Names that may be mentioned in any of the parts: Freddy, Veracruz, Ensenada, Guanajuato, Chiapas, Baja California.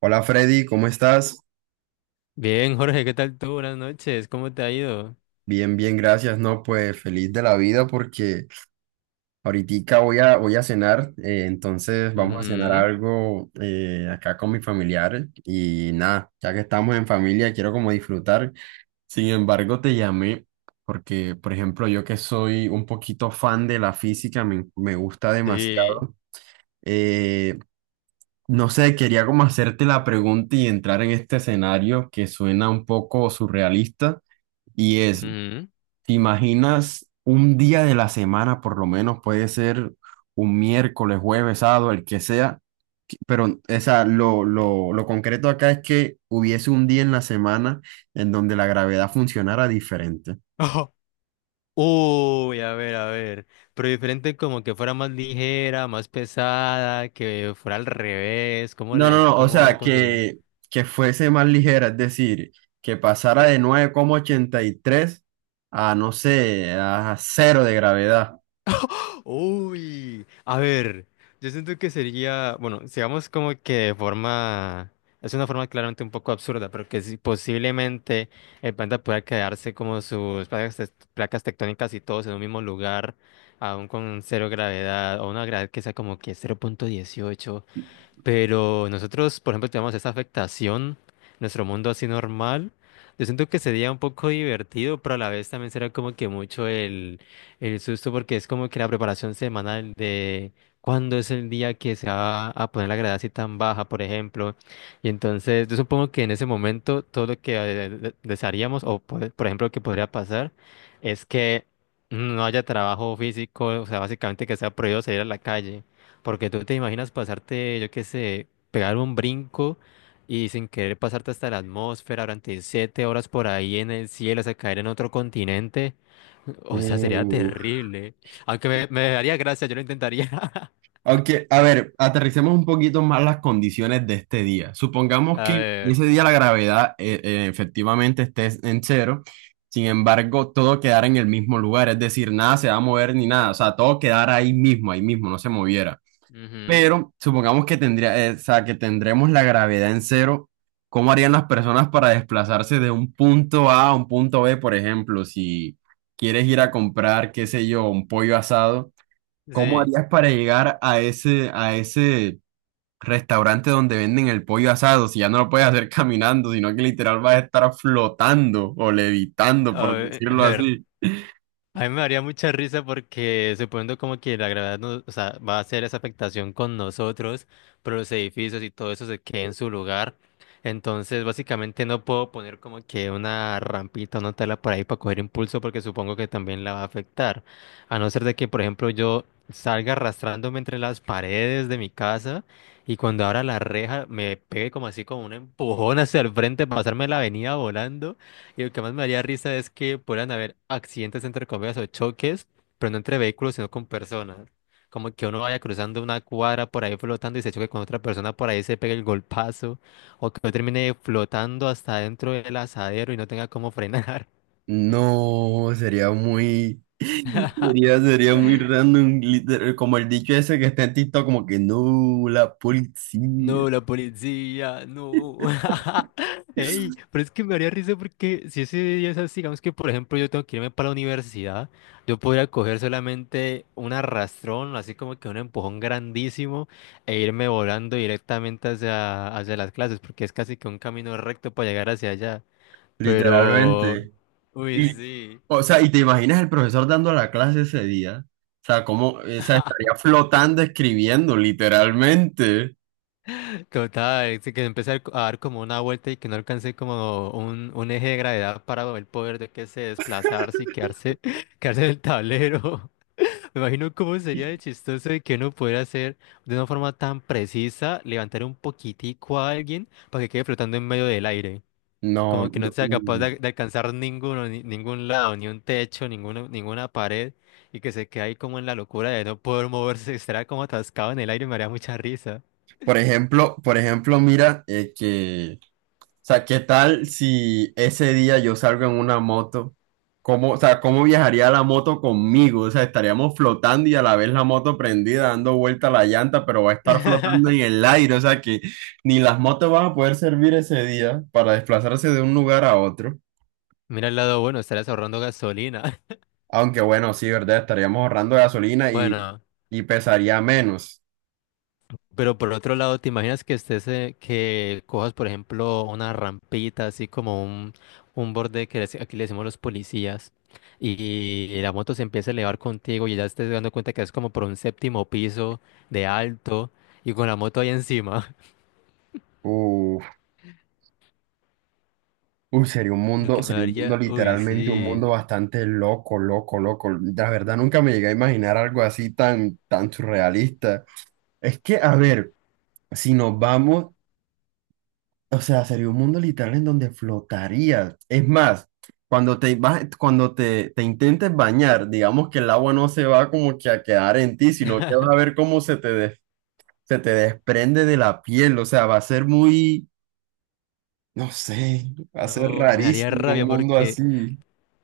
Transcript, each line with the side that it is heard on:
right: Hola Freddy, ¿cómo estás?
left: Bien, Jorge, ¿qué tal tú? Buenas noches, ¿cómo te ha ido?
right: Bien, bien, gracias. No, pues feliz de la vida porque ahorita voy a cenar, entonces vamos a cenar
left: Ujú.
right: algo acá con mis familiares y nada, ya que estamos en familia, quiero como disfrutar. Sin embargo, te llamé porque, por ejemplo, yo que soy un poquito fan de la física, me gusta
left: Sí.
right: demasiado. eh, no sé, quería como hacerte la pregunta y entrar en este escenario que suena un poco surrealista. Y es,
left: Ujú.
right: ¿Te imaginas un día de la semana, por lo menos puede ser un miércoles, jueves, sábado, el que sea? Pero esa, lo concreto acá es que hubiese un día en la semana en donde la gravedad funcionara diferente.
left: Ojo. Uy, a ver, a ver. Pero diferente como que fuera más ligera, más pesada, que fuera al revés. ¿Cómo
right: No, no,
left: les,
right: no, o
left: cómo,
right: sea,
left: cómo sería?
right: que fuese más ligera, es decir, que pasara de 9,83 a, no sé, a cero de gravedad.
left: Uy, a ver, yo siento que sería, bueno, sigamos como que de forma, es una forma claramente un poco absurda, pero que sí, posiblemente el planeta pueda quedarse como sus placas, placas tectónicas y todos en un mismo lugar, aún con cero gravedad, o una gravedad que sea como que 0,18. Pero nosotros, por ejemplo, tenemos esa afectación, nuestro mundo así normal. Yo siento que sería un poco divertido, pero a la vez también será como que mucho el susto, porque es como que la preparación semanal de cuándo es el día que se va a poner la gravedad así tan baja, por ejemplo. Y entonces, yo supongo que en ese momento todo lo que desearíamos, o por ejemplo, lo que podría pasar, es que no haya trabajo físico, o sea, básicamente que sea prohibido salir a la calle. Porque tú te imaginas pasarte, yo qué sé, pegar un brinco y sin querer pasarte hasta la atmósfera durante 7 horas por ahí en el cielo, hasta caer en otro continente. O sea, sería
right: Uf.
left: terrible. Aunque me daría gracia, yo lo intentaría.
right: Aunque, a ver, aterricemos un poquito más las condiciones de este día. Supongamos
left: A
right: que
left: ver.
right: ese día la gravedad efectivamente esté en cero, sin embargo, todo quedara en el mismo lugar, es decir, nada se va a mover ni nada, o sea, todo quedara ahí mismo, no se moviera.
left: Ujú.
right: Pero supongamos que o sea, que tendremos la gravedad en cero. ¿Cómo harían las personas para desplazarse de un punto A a un punto B, por ejemplo, si quieres ir a comprar, qué sé yo, un pollo asado? ¿Cómo
left: Sí.
right: harías para llegar a ese restaurante donde venden el pollo asado si ya no lo puedes hacer caminando, sino que literal vas a estar flotando o levitando,
left: A
right: por decirlo
left: ver.
right: así?
left: A mí me daría mucha risa porque suponiendo como que la gravedad no, o sea, va a hacer esa afectación con nosotros, pero los edificios y todo eso se quede en su lugar. Entonces, básicamente no puedo poner como que una rampita o una tela por ahí para coger impulso porque supongo que también la va a afectar. A no ser de que, por ejemplo, yo salga arrastrándome entre las paredes de mi casa y cuando abra la reja me pegue como así como un empujón hacia el frente, pasarme la avenida volando. Y lo que más me haría risa es que puedan haber accidentes entre comillas o choques, pero no entre vehículos, sino con personas. Como que uno vaya cruzando una cuadra por ahí flotando y se choque con otra persona, por ahí se pegue el golpazo, o que uno termine flotando hasta dentro del asadero y no tenga cómo frenar.
right: No, sería muy, sería muy random, literal, como el dicho ese que está en TikTok, como que no, la policía,
left: No, la policía, no. Ey, pero es que me haría risa porque si ese día es así, digamos que por ejemplo yo tengo que irme para la universidad, yo podría coger solamente un arrastrón, así como que un empujón grandísimo, e irme volando directamente hacia las clases, porque es casi que un camino recto para llegar hacia allá. Pero,
right: literalmente.
left: uy,
right: Y,
left: sí.
right: o sea, ¿y te imaginas el profesor dando la clase ese día? O sea, cómo, o sea, estaría flotando escribiendo, literalmente.
left: Total, sí que empecé a dar como una vuelta y que no alcancé como un, eje de gravedad para el poder de que se desplazarse y quedarse, quedarse en el tablero. Me imagino cómo sería de chistoso de que uno pudiera hacer de una forma tan precisa, levantar un poquitico a alguien para que quede flotando en medio del aire.
right: No,
left: Como que no
right: no,
left: sea capaz
right: uy.
left: de alcanzar ninguno, ningún lado, ni un techo, ninguno, ninguna pared, y que se quede ahí como en la locura de no poder moverse, estará como atascado en el aire, me haría mucha risa.
right: Por ejemplo, mira, o sea, ¿qué tal si ese día yo salgo en una moto? ¿Cómo, o sea, cómo viajaría la moto conmigo? O sea, estaríamos flotando y a la vez la moto prendida, dando vuelta a la llanta, pero va a estar flotando en el aire, o sea que ni las motos van a poder servir ese día para desplazarse de un lugar a otro.
left: Mira el lado bueno, estarás ahorrando gasolina.
right: Aunque bueno, sí, ¿verdad? Estaríamos ahorrando gasolina y,
left: Bueno,
right: y pesaría menos.
left: pero por otro lado, ¿te imaginas que estés, que cojas, por ejemplo, una rampita, así como un borde que aquí le decimos los policías, y, y la moto se empieza a elevar contigo y ya estés dando cuenta que es como por un séptimo piso de alto y con la moto ahí encima?
right: Uh, Uy,
left: Lo que me
right: sería un mundo
left: daría, uy,
right: literalmente, un
left: sí.
right: mundo bastante loco, loco, loco. La verdad, nunca me llegué a imaginar algo así tan surrealista. Es que, a ver, si nos vamos, o sea, sería un mundo literal en donde flotarías. Es más, cuando te vas, cuando te intentes bañar, digamos que el agua no se va como que a quedar en ti, sino que vas a ver cómo se te desprende de la piel. O sea, va a ser muy, no sé, va a ser
left: No, me daría
right: rarísimo un
left: rabia
right: mundo
left: porque,
right: así.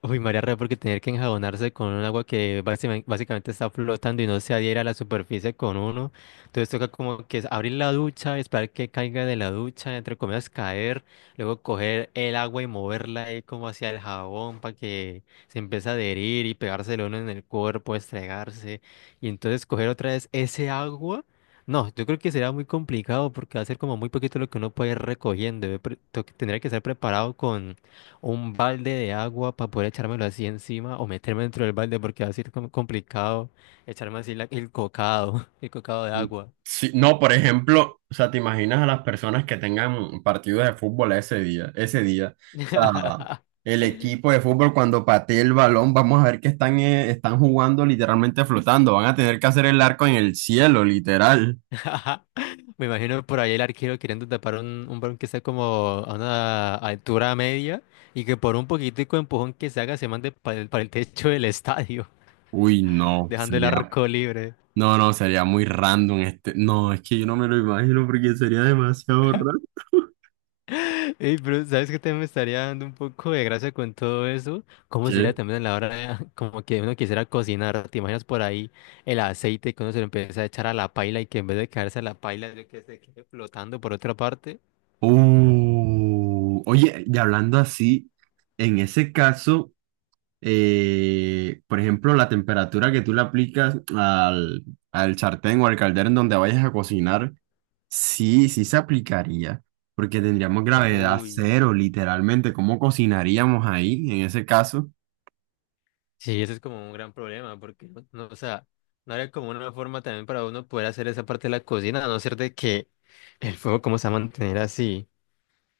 left: uy, María Rea, porque tener que enjabonarse con un agua que básicamente, básicamente está flotando y no se adhiera a la superficie con uno. Entonces toca como que es abrir la ducha, esperar que caiga de la ducha, entre comillas caer, luego coger el agua y moverla ahí como hacia el jabón para que se empiece a adherir y pegárselo uno en el cuerpo, estregarse. Y entonces coger otra vez ese agua. No, yo creo que será muy complicado porque va a ser como muy poquito lo que uno puede ir recogiendo. Yo tendría que estar preparado un balde de agua para poder echármelo así encima o meterme dentro del balde porque va a ser complicado echarme así el cocado, el cocado de agua.
right: Sí, no, por ejemplo, o sea, te imaginas a las personas que tengan partidos de fútbol ese día, ese día. O sea, el equipo de fútbol cuando patee el balón, vamos a ver que están jugando literalmente flotando. Van a tener que hacer el arco en el cielo, literal.
left: Me imagino por ahí el arquero queriendo tapar un balón que está como a una altura media y que por un poquitico de empujón que se haga se mande para para el techo del estadio,
right: Uy, no,
left: dejando el arco libre.
right: no, no, sería muy random este. No, es que yo no me lo imagino porque sería demasiado raro.
left: Ey, pero ¿sabes qué también me estaría dando un poco de gracia con todo eso? ¿Cómo sería
right: ¿Qué?
left: también a la hora como que uno quisiera cocinar? ¿Te imaginas por ahí el aceite que uno se lo empieza a echar a la paila y que en vez de caerse a la paila, yo que se quede flotando por otra parte?
right: Oye, y hablando así, en ese caso. Por ejemplo, la temperatura que tú le aplicas al sartén o al caldero en donde vayas a cocinar, sí, sí se aplicaría, porque tendríamos gravedad
left: Uy,
right: cero, literalmente. ¿Cómo cocinaríamos ahí en ese caso?
left: sí, eso es como un gran problema, porque no, no, o sea, no habría como una forma también para uno poder hacer esa parte de la cocina, a no ser de que el fuego, ¿cómo se va a mantener así?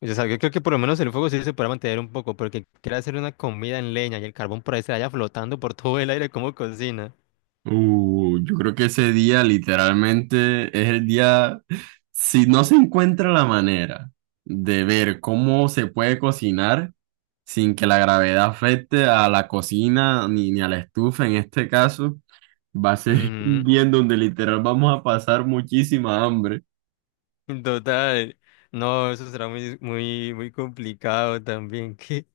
left: O sea, yo creo que por lo menos el fuego sí se podrá mantener un poco, porque quiere hacer una comida en leña y el carbón por ahí se vaya flotando por todo el aire como cocina.
right: Yo creo que ese día literalmente es el día, si no se encuentra la manera de ver cómo se puede cocinar sin que la gravedad afecte a la cocina ni a la estufa en este caso. Va a ser un
left: Ujú.
right: día en donde literal vamos a pasar muchísima hambre.
left: Total. No, eso será muy, muy, muy complicado también. Que,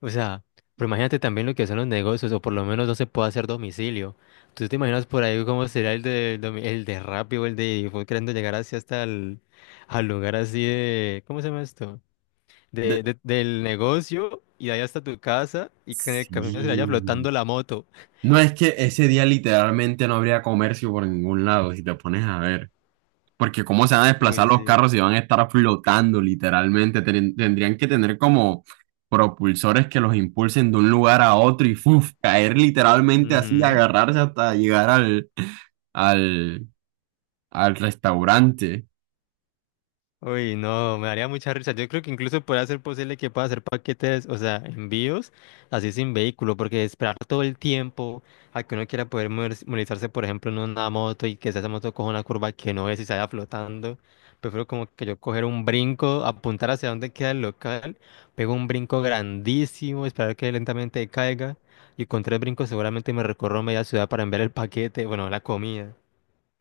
left: o sea, pero imagínate también lo que son los negocios, o por lo menos no se puede hacer domicilio. ¿Tú te imaginas por ahí cómo será el de, el de Rappi o el de fue queriendo llegar así hasta el al lugar así de, ¿cómo se llama esto?
right: De-
left: Del negocio y de ahí hasta tu casa y que en el camino se le vaya
right: Sí.
left: flotando la moto?
right: No es que ese día literalmente no habría comercio por ningún lado, si te pones a ver. Porque cómo se van a desplazar
left: Uy,
right: los
left: sí.
right: carros si van a estar flotando literalmente. Tendrían que tener como propulsores que los impulsen de un lugar a otro y ¡fuf! Caer literalmente así,
left: Ujú.
right: agarrarse hasta llegar al, al restaurante.
left: Uy, no, me daría mucha risa. Yo creo que incluso podría ser posible que pueda hacer paquetes, o sea, envíos, así sin vehículo, porque esperar todo el tiempo a que uno quiera poder movilizarse, por ejemplo, en una moto y que esa moto coja una curva que no es y se vaya flotando. Prefiero como que yo coger un brinco, apuntar hacia donde queda el local, pego un brinco grandísimo, esperar que lentamente caiga y con tres brincos seguramente me recorro media ciudad para enviar el paquete, bueno, la comida.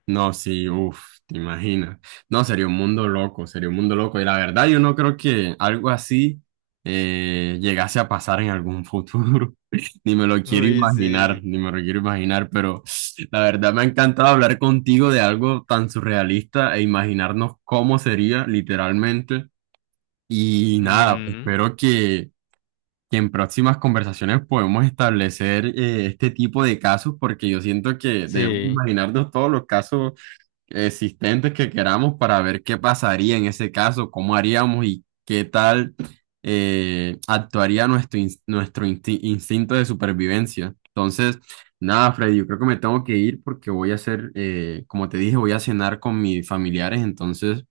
right: No, sí, uff, te imaginas. No, sería un mundo loco, sería un mundo loco. Y la verdad, yo no creo que algo así llegase a pasar en algún futuro. Ni me lo quiero
left: Uy,
right: imaginar,
left: sí.
right: ni me lo quiero imaginar, pero la verdad me ha encantado hablar contigo de algo tan surrealista e imaginarnos cómo sería literalmente. Y nada,
left: Ujú.
right: espero que en próximas conversaciones podemos establecer este tipo de casos, porque yo siento que debemos
left: Sí.
right: imaginarnos todos los casos existentes que queramos para ver qué pasaría en ese caso, cómo haríamos y qué tal actuaría nuestro, ins- nuestro insti- instinto de supervivencia. Entonces, nada, Freddy, yo creo que me tengo que ir porque voy a hacer, como te dije, voy a cenar con mis familiares, entonces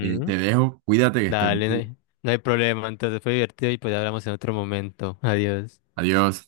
right: te dejo, cuídate que estés
left: Dale, no
right: bien.
left: hay, no hay problema. Entonces fue divertido y pues hablamos en otro momento. Adiós.
right: Adiós.